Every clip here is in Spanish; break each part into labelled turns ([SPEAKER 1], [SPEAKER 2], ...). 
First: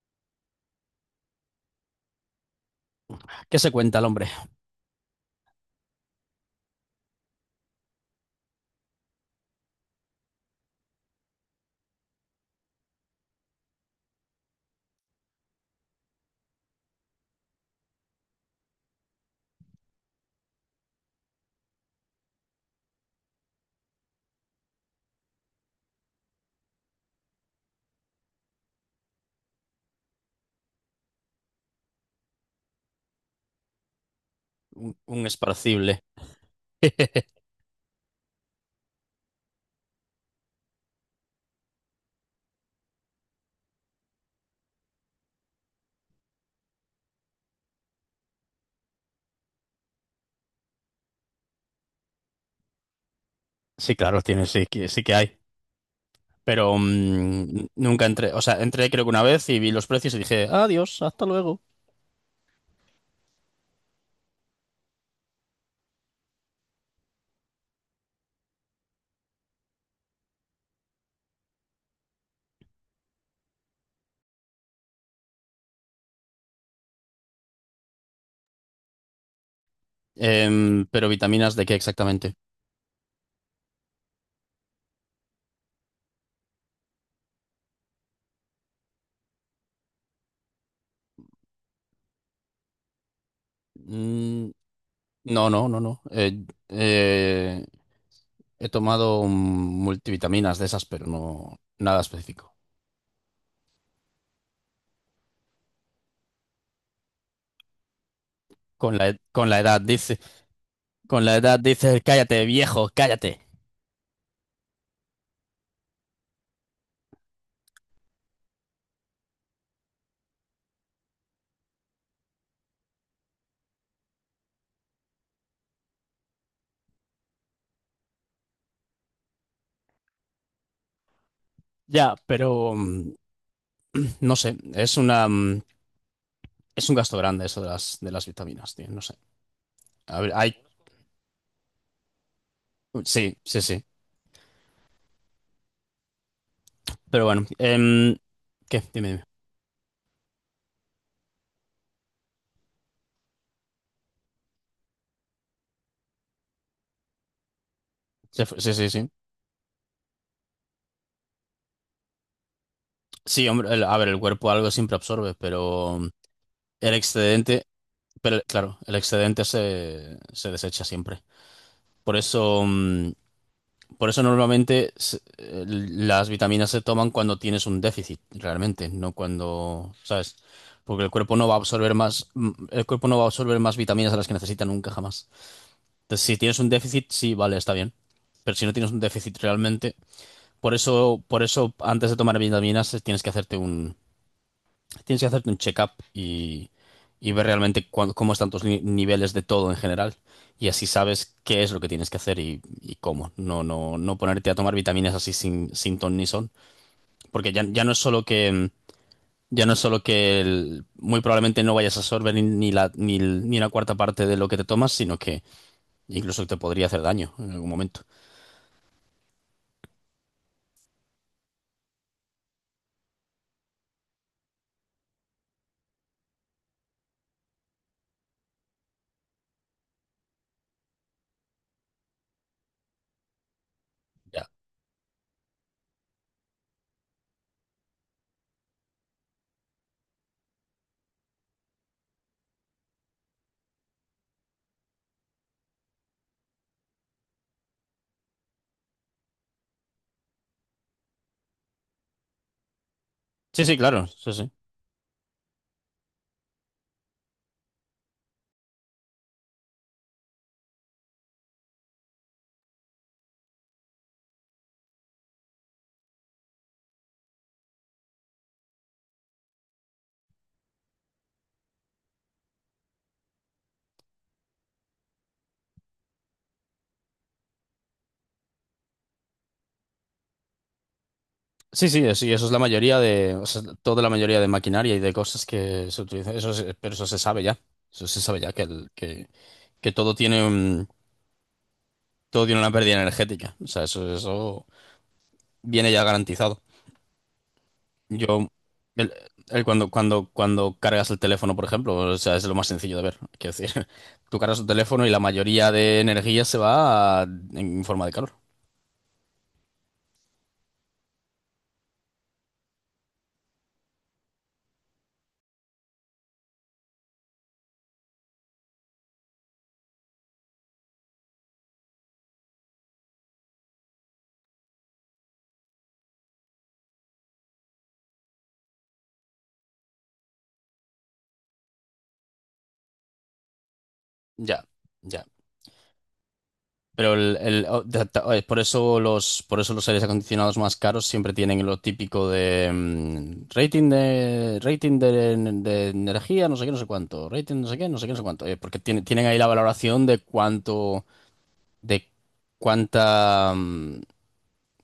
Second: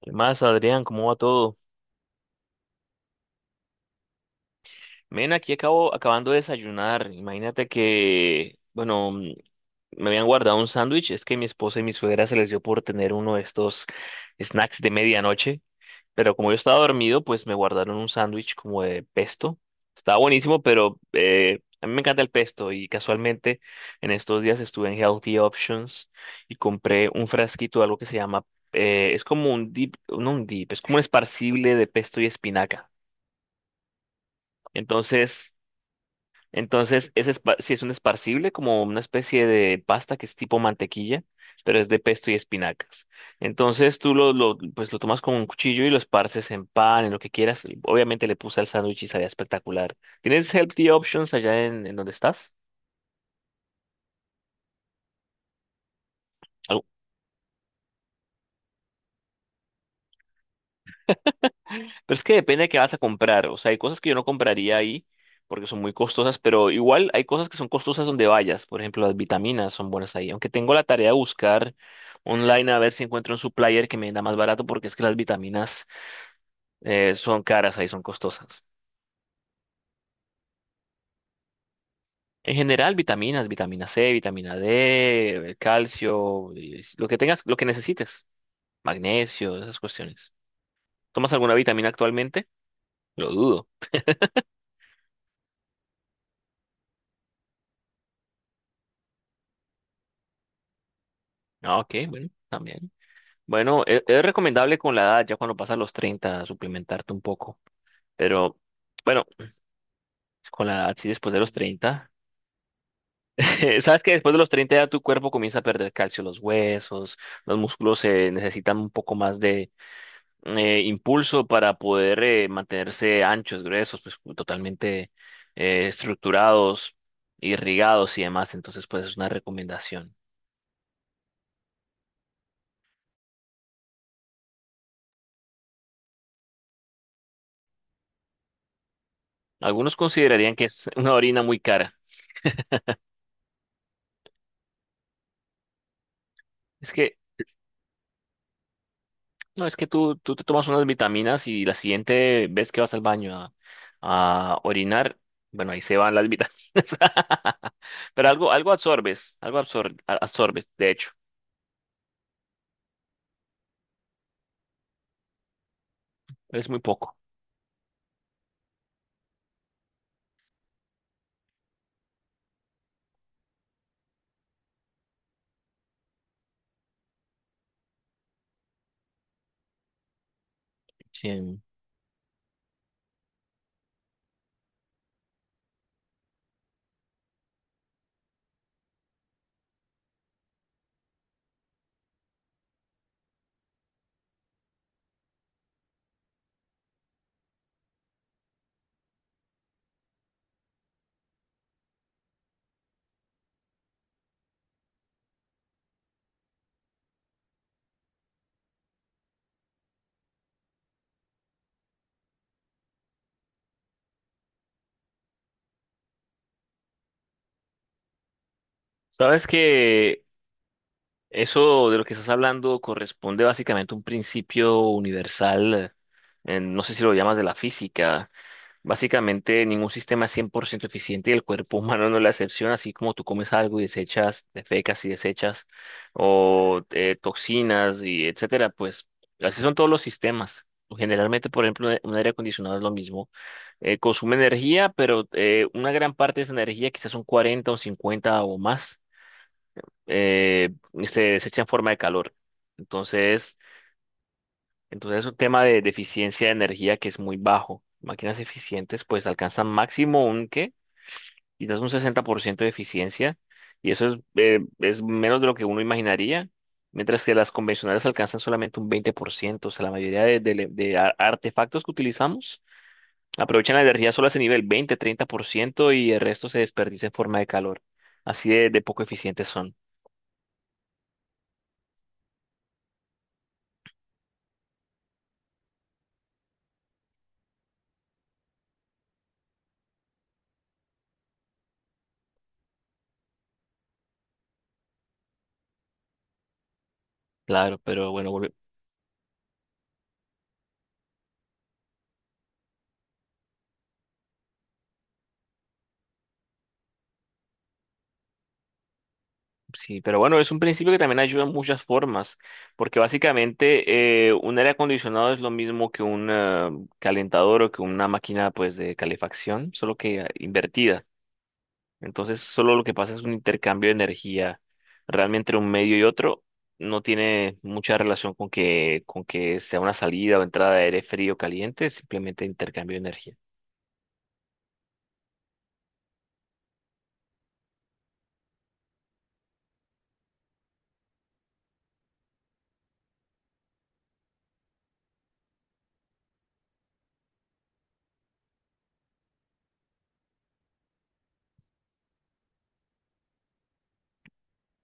[SPEAKER 1] ¿Qué más, Adrián? ¿Cómo va todo?
[SPEAKER 2] ¿Qué se cuenta el hombre?
[SPEAKER 1] Men, aquí acabo acabando de desayunar. Imagínate que, bueno, me habían guardado un sándwich. Es que mi esposa y mi suegra se les dio por tener uno de estos snacks de medianoche. Pero como yo estaba dormido, pues me guardaron un sándwich como de pesto. Estaba buenísimo, pero a mí me encanta el pesto. Y casualmente en estos días estuve en Healthy Options y compré un frasquito de algo que se llama, es como un dip, no un dip, es como un esparcible de pesto y espinaca.
[SPEAKER 2] Un
[SPEAKER 1] Entonces,
[SPEAKER 2] esparcible.
[SPEAKER 1] entonces, sí es un esparcible, como una especie de pasta que es tipo mantequilla, pero es de pesto y espinacas. Entonces tú lo, pues lo tomas con un cuchillo y lo esparces en pan, en lo que quieras. Obviamente le puse al sándwich y sabía espectacular. ¿Tienes healthy options allá en donde estás?
[SPEAKER 2] Sí, claro, tiene, sí, sí que hay. Pero nunca entré, o sea, entré creo que una vez y vi los precios y dije, adiós, hasta luego.
[SPEAKER 1] Pero es que depende de qué vas a comprar. O sea, hay cosas que yo no compraría ahí porque son muy costosas, pero igual hay cosas que son costosas donde vayas. Por ejemplo, las vitaminas son buenas ahí. Aunque tengo la tarea de buscar online a ver si encuentro un supplier que me da más barato porque es que las vitaminas son caras ahí, son costosas.
[SPEAKER 2] Pero vitaminas, ¿de qué exactamente?
[SPEAKER 1] En general, vitaminas, vitamina C, vitamina D, calcio, y lo que tengas, lo que necesites, magnesio, esas cuestiones. ¿Tomas alguna vitamina actualmente? Lo dudo.
[SPEAKER 2] Mm, no, no, no, no. He tomado multivitaminas de esas, pero no
[SPEAKER 1] Ah, ok,
[SPEAKER 2] nada
[SPEAKER 1] bueno,
[SPEAKER 2] específico.
[SPEAKER 1] también. Bueno, es recomendable con la edad, ya cuando pasas los 30 suplementarte un poco. Pero
[SPEAKER 2] Con la, ed-
[SPEAKER 1] bueno,
[SPEAKER 2] con la edad dice,
[SPEAKER 1] con la edad, sí,
[SPEAKER 2] con
[SPEAKER 1] después
[SPEAKER 2] la
[SPEAKER 1] de los
[SPEAKER 2] edad dice,
[SPEAKER 1] 30,
[SPEAKER 2] cállate, viejo, cállate.
[SPEAKER 1] Sabes que después de los 30 ya tu cuerpo comienza a perder calcio, los huesos, los músculos se necesitan un poco más de impulso para poder mantenerse anchos, gruesos, pues totalmente estructurados, irrigados y demás. Entonces, pues es una recomendación.
[SPEAKER 2] Ya, pero no sé, es un gasto grande eso de de las vitaminas, tío. No sé.
[SPEAKER 1] Algunos
[SPEAKER 2] A ver,
[SPEAKER 1] considerarían
[SPEAKER 2] hay.
[SPEAKER 1] que es una orina muy cara.
[SPEAKER 2] Sí, sí, sí.
[SPEAKER 1] Es que
[SPEAKER 2] Pero bueno. ¿Qué? Dime, dime.
[SPEAKER 1] no, es que tú te tomas unas vitaminas y la siguiente vez que vas al baño a orinar, bueno, ahí se van las vitaminas. Pero algo, algo
[SPEAKER 2] Sí, sí, sí.
[SPEAKER 1] absorbes, algo absor- a- absorbes, de hecho,
[SPEAKER 2] Sí, hombre, a ver, el cuerpo algo siempre absorbe, pero
[SPEAKER 1] es muy
[SPEAKER 2] el
[SPEAKER 1] poco.
[SPEAKER 2] excedente. Pero claro, el excedente se desecha siempre. Por eso, mm, por eso normalmente las vitaminas se toman cuando tienes un déficit, realmente, no cuando, ¿sabes? Porque el cuerpo no va a
[SPEAKER 1] Sí.
[SPEAKER 2] absorber más, el cuerpo no va a absorber más vitaminas a las que necesita nunca jamás. Entonces, si tienes un déficit, sí, vale, está bien. Pero si no tienes un déficit realmente, por eso antes de tomar vitaminas tienes que hacerte tienes que hacerte un check-up y ver realmente cómo están tus niveles de todo en general. Y así sabes qué es lo que tienes que hacer y cómo. No, no, no ponerte a tomar vitaminas así sin ton ni son. Porque ya no es solo que, ya no es solo que muy probablemente no vayas a absorber ni, ni la, ni, el- ni una cuarta parte de lo que te tomas, sino que incluso te podría hacer daño en algún momento.
[SPEAKER 1] Sabes que eso de lo que estás hablando corresponde básicamente a un principio universal, en- no sé si lo llamas de la física. Básicamente, ningún sistema es 100% eficiente y el cuerpo humano no es la excepción, así como tú comes algo y desechas, defecas y desechas, o toxinas y etcétera, pues así son todos los sistemas. Generalmente, por ejemplo, un aire acondicionado es lo mismo. Consume energía, pero una gran parte de esa energía, quizás un 40 o 50 o más, eh, se desecha en forma de calor. Entonces,
[SPEAKER 2] Sí, sí, claro. Sí, sí.
[SPEAKER 1] entonces, es un tema de eficiencia de energía que es muy bajo. Máquinas eficientes, pues alcanzan máximo un ¿qué? Quizás un 60% de eficiencia, y eso es menos de lo que uno imaginaría, mientras que las convencionales alcanzan solamente un 20%, o sea, la mayoría de artefactos que utilizamos aprovechan la energía solar a ese nivel, 20 30%, y el resto se desperdicia en forma de calor. Así de poco eficientes son,
[SPEAKER 2] Sí, sí, sí, eso es la mayoría de, o sea, toda la mayoría de maquinaria y de cosas que se utilizan. Pero eso se sabe ya. Eso se sabe ya que todo todo tiene una pérdida energética. O sea, eso viene ya garantizado.
[SPEAKER 1] claro, pero bueno,
[SPEAKER 2] Yo, el, el cuando cargas el teléfono, por ejemplo, o sea, es lo más sencillo de ver. Quiero decir, tú cargas tu teléfono y la mayoría de energía se va en forma de calor.
[SPEAKER 1] sí, pero bueno, es un principio que también ayuda en muchas formas, porque básicamente un aire acondicionado es lo mismo que un calentador o que una máquina pues de calefacción, solo que invertida. Entonces, solo lo que pasa es un intercambio de energía realmente entre un medio y otro. No tiene mucha relación con que, sea una salida o entrada de aire frío o caliente, simplemente intercambio de energía.
[SPEAKER 2] Ya, ya. Pero es por eso por eso los aires acondicionados más caros siempre tienen lo típico de rating de energía, no sé qué, no sé cuánto, rating no sé qué, no sé qué, no sé cuánto. Porque tienen ahí la valoración de cuánto, de cuánta, mm,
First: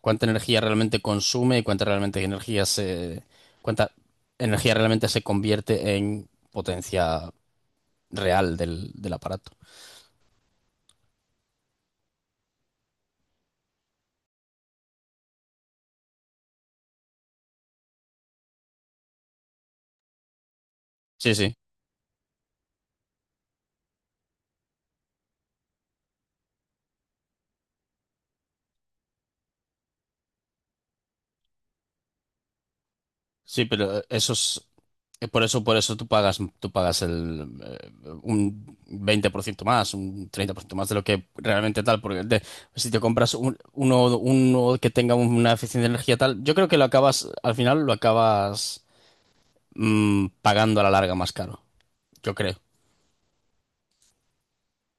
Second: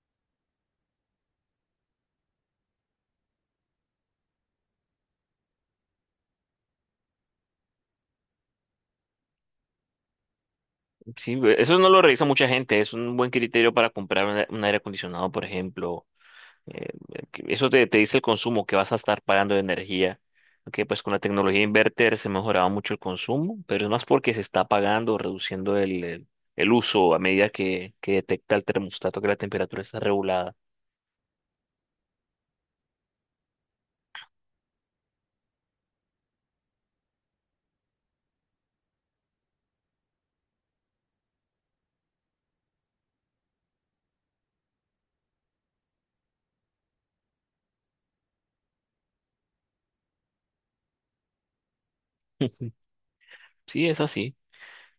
[SPEAKER 2] cuánta energía realmente consume y cuánta energía realmente se convierte en potencia real del aparato.
[SPEAKER 1] Sí, eso no lo revisa mucha gente, es un buen criterio para comprar un aire acondicionado, por ejemplo. Eh, que eso te, te dice el consumo que vas a estar pagando de energía. Aunque pues con la
[SPEAKER 2] Sí, sí.
[SPEAKER 1] tecnología inverter se mejoraba mucho el consumo, pero es más porque se está pagando, reduciendo el uso a medida que detecta el termostato que la temperatura está regulada.
[SPEAKER 2] Sí, pero eso es, por eso tú pagas un 20% más, un 30% más de lo que realmente tal, si te compras uno que tenga una eficiencia de energía tal, yo creo que al final lo acabas pagando a la larga más caro, yo creo.
[SPEAKER 1] Sí, es así.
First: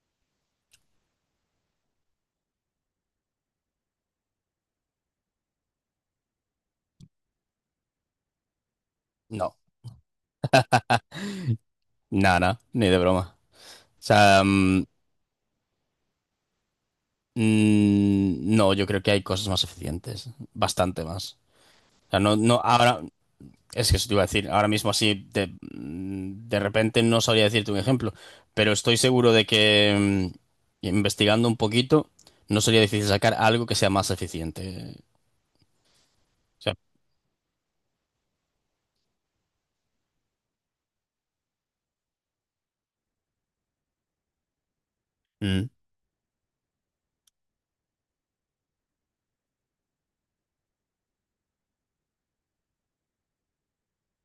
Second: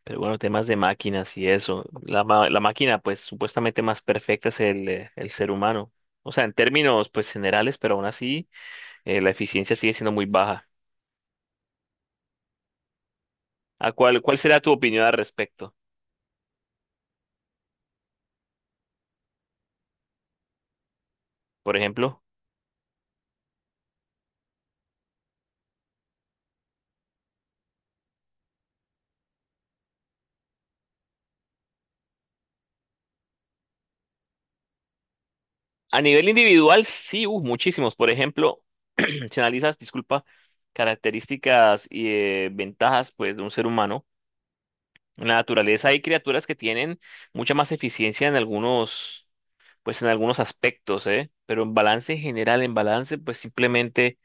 [SPEAKER 1] Pero bueno, temas de máquinas y eso. La máquina, pues supuestamente más perfecta es el ser humano. O sea, en términos pues generales, pero aún así la
[SPEAKER 2] No,
[SPEAKER 1] eficiencia sigue siendo muy baja.
[SPEAKER 2] nada, ni de broma.
[SPEAKER 1] ¿A
[SPEAKER 2] O
[SPEAKER 1] cuál
[SPEAKER 2] sea,
[SPEAKER 1] será tu opinión al respecto?
[SPEAKER 2] no, yo creo que hay cosas más eficientes, bastante más.
[SPEAKER 1] Por
[SPEAKER 2] O sea,
[SPEAKER 1] ejemplo.
[SPEAKER 2] no, no, ahora, es que eso te iba a decir, ahora mismo así de repente no sabría decirte un ejemplo, pero estoy seguro de que investigando un poquito no sería difícil sacar algo que sea más eficiente.
[SPEAKER 1] A nivel
[SPEAKER 2] O sea,
[SPEAKER 1] individual, sí, muchísimos. Por ejemplo, si analizas, disculpa, características y ventajas pues, de un ser humano, en la
[SPEAKER 2] mm,
[SPEAKER 1] naturaleza hay criaturas que tienen mucha más eficiencia en algunos, pues, en algunos aspectos, ¿eh? Pero en balance general, en balance, pues simplemente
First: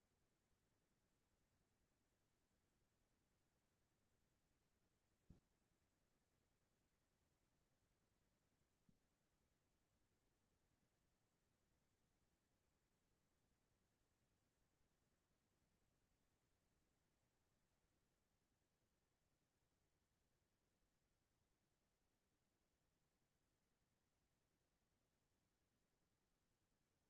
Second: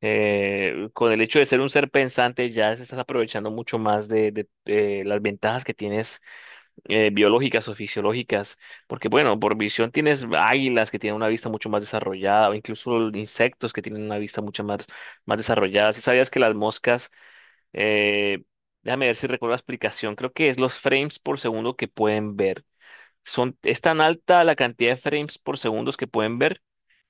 [SPEAKER 1] con el hecho de ser un ser pensante ya se estás aprovechando mucho más de, las ventajas que tienes biológicas o fisiológicas, porque bueno, por visión tienes águilas que tienen una vista mucho más desarrollada, o incluso insectos que tienen una vista mucho más, más desarrollada. Si sabías que las moscas, eh, déjame ver si recuerdo la explicación, creo que es los frames por segundo que pueden ver. Son, es tan alta la cantidad de frames por segundo que pueden ver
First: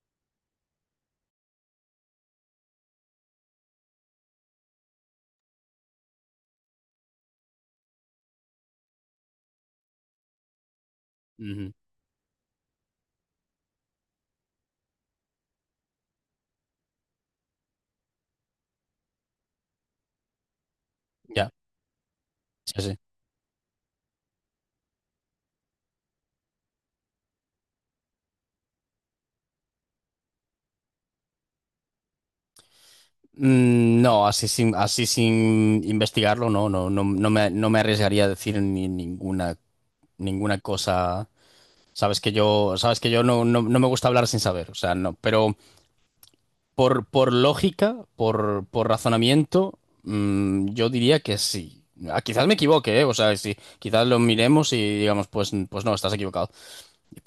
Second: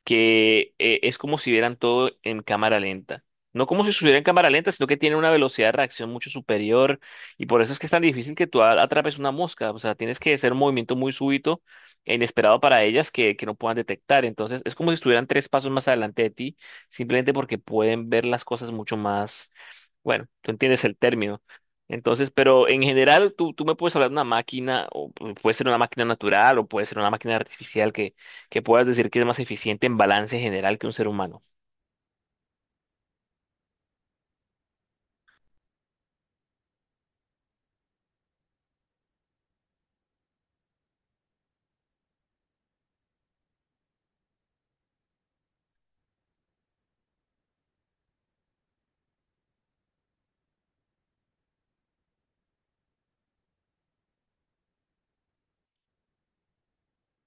[SPEAKER 1] que es como si vieran todo en cámara lenta. No como si estuviera en cámara lenta, sino que tiene una velocidad de reacción mucho superior y por eso es que es tan difícil que tú atrapes una mosca. O sea, tienes que hacer un movimiento muy súbito
[SPEAKER 2] ujú,
[SPEAKER 1] e inesperado para ellas que no puedan detectar. Entonces, es como si estuvieran tres pasos más adelante de ti, simplemente porque pueden ver las cosas mucho más. Bueno, tú entiendes el término.
[SPEAKER 2] ya,
[SPEAKER 1] Entonces, pero en
[SPEAKER 2] sí, sí.
[SPEAKER 1] general, tú me puedes hablar de una máquina, o puede ser una máquina natural, o puede ser una máquina artificial que puedas decir que es más eficiente en balance general que un ser humano.
[SPEAKER 2] No, así sin investigarlo, no me arriesgaría a decir ni ninguna cosa. Sabes que yo no, no me gusta hablar sin saber, o sea, no, pero por lógica, por razonamiento, yo diría que sí. Ah, quizás me equivoque, ¿eh? O sea, sí, quizás lo miremos y digamos, pues, pues no, estás equivocado.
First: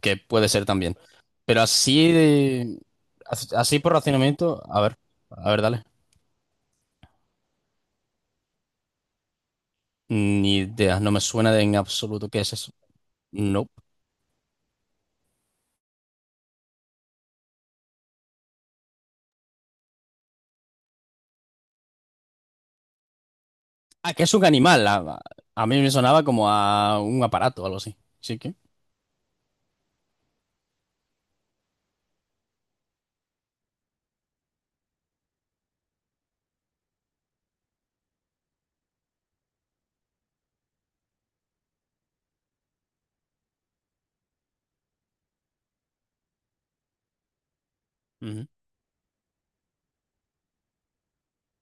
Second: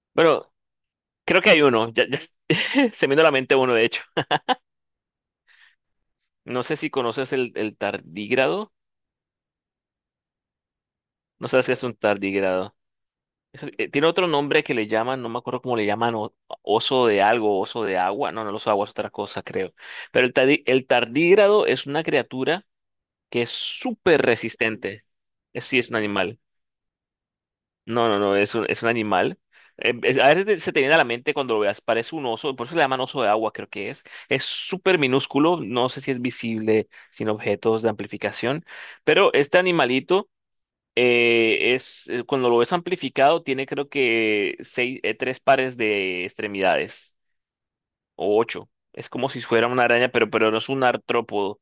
[SPEAKER 2] Que puede
[SPEAKER 1] Pero
[SPEAKER 2] ser también.
[SPEAKER 1] creo que
[SPEAKER 2] Pero
[SPEAKER 1] hay uno, ya,
[SPEAKER 2] así
[SPEAKER 1] ya
[SPEAKER 2] de-
[SPEAKER 1] se me vino a la mente uno,
[SPEAKER 2] Así
[SPEAKER 1] de
[SPEAKER 2] por
[SPEAKER 1] hecho.
[SPEAKER 2] razonamiento, a ver, dale.
[SPEAKER 1] No sé si conoces el tardígrado,
[SPEAKER 2] Ni idea, no me
[SPEAKER 1] no
[SPEAKER 2] suena
[SPEAKER 1] sé
[SPEAKER 2] de
[SPEAKER 1] si
[SPEAKER 2] en
[SPEAKER 1] es un
[SPEAKER 2] absoluto qué es eso.
[SPEAKER 1] tardígrado. Eso-
[SPEAKER 2] No.
[SPEAKER 1] tiene otro nombre que le llaman, no me acuerdo cómo le llaman, o- oso de algo, oso de agua, no, no, el oso de agua es otra cosa, creo. Pero el, el tardígrado es una criatura que es
[SPEAKER 2] Ah,
[SPEAKER 1] súper
[SPEAKER 2] que es un animal.
[SPEAKER 1] resistente.
[SPEAKER 2] A
[SPEAKER 1] Sí,
[SPEAKER 2] mí
[SPEAKER 1] es
[SPEAKER 2] me
[SPEAKER 1] un
[SPEAKER 2] sonaba
[SPEAKER 1] animal.
[SPEAKER 2] como a un aparato o algo así.
[SPEAKER 1] No, no, no,
[SPEAKER 2] Sí
[SPEAKER 1] es
[SPEAKER 2] que.
[SPEAKER 1] un, es un animal. Es- a veces se te viene a la mente cuando lo veas, parece un oso, por eso le llaman oso de agua, creo que es. Es súper minúsculo, no sé si es visible sin objetos de amplificación, pero este animalito es, cuando lo ves amplificado, tiene creo que seis, tres pares de extremidades o
[SPEAKER 2] Ujú.
[SPEAKER 1] ocho. Es como si fuera una araña, pero no es un artrópodo.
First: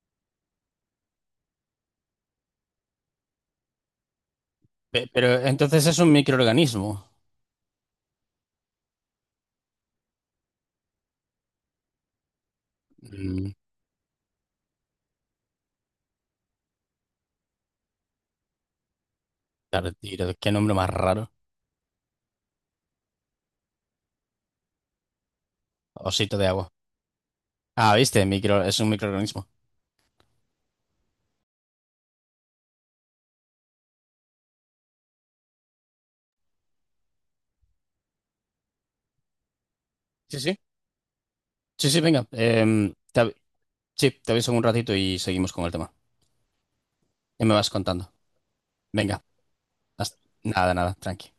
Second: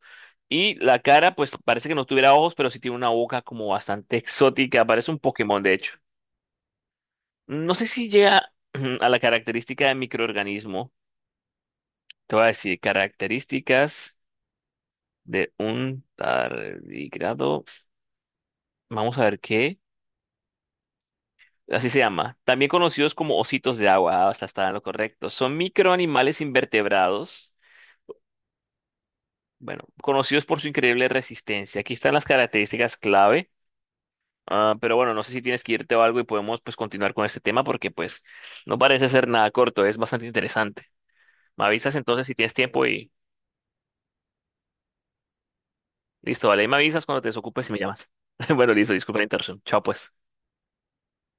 [SPEAKER 1] Y la cara, pues parece que no tuviera ojos, pero sí tiene una boca como bastante exótica. Parece un
[SPEAKER 2] Pero
[SPEAKER 1] Pokémon, de
[SPEAKER 2] entonces
[SPEAKER 1] hecho.
[SPEAKER 2] es un microorganismo.
[SPEAKER 1] No sé si llega a la característica de microorganismo. Te voy a decir
[SPEAKER 2] Mm,
[SPEAKER 1] características de un tardígrado. Vamos a ver qué.
[SPEAKER 2] Tardigrado, qué nombre más raro.
[SPEAKER 1] Así se llama. También conocidos como ositos de agua. Hasta está en lo correcto. Son
[SPEAKER 2] Osito
[SPEAKER 1] microanimales
[SPEAKER 2] de agua.
[SPEAKER 1] invertebrados.
[SPEAKER 2] Ah, viste, micro, es un microorganismo.
[SPEAKER 1] Bueno, conocidos por su increíble resistencia. Aquí están las características clave. Ah, pero bueno, no sé si tienes que irte o algo y podemos pues continuar con este tema porque pues no parece ser nada corto, es bastante
[SPEAKER 2] Sí, sí.
[SPEAKER 1] interesante. Me
[SPEAKER 2] Sí,
[SPEAKER 1] avisas
[SPEAKER 2] sí,
[SPEAKER 1] entonces
[SPEAKER 2] venga.
[SPEAKER 1] si tienes tiempo y
[SPEAKER 2] Sí, te aviso en un ratito y seguimos con el tema.
[SPEAKER 1] listo, vale, ahí me avisas cuando te
[SPEAKER 2] Ya me
[SPEAKER 1] desocupes
[SPEAKER 2] vas
[SPEAKER 1] y me llamas.
[SPEAKER 2] contando.
[SPEAKER 1] Bueno, listo, disculpa
[SPEAKER 2] Venga.
[SPEAKER 1] la interrupción. Chao pues.
[SPEAKER 2] hasta- nada, nada, tranqui.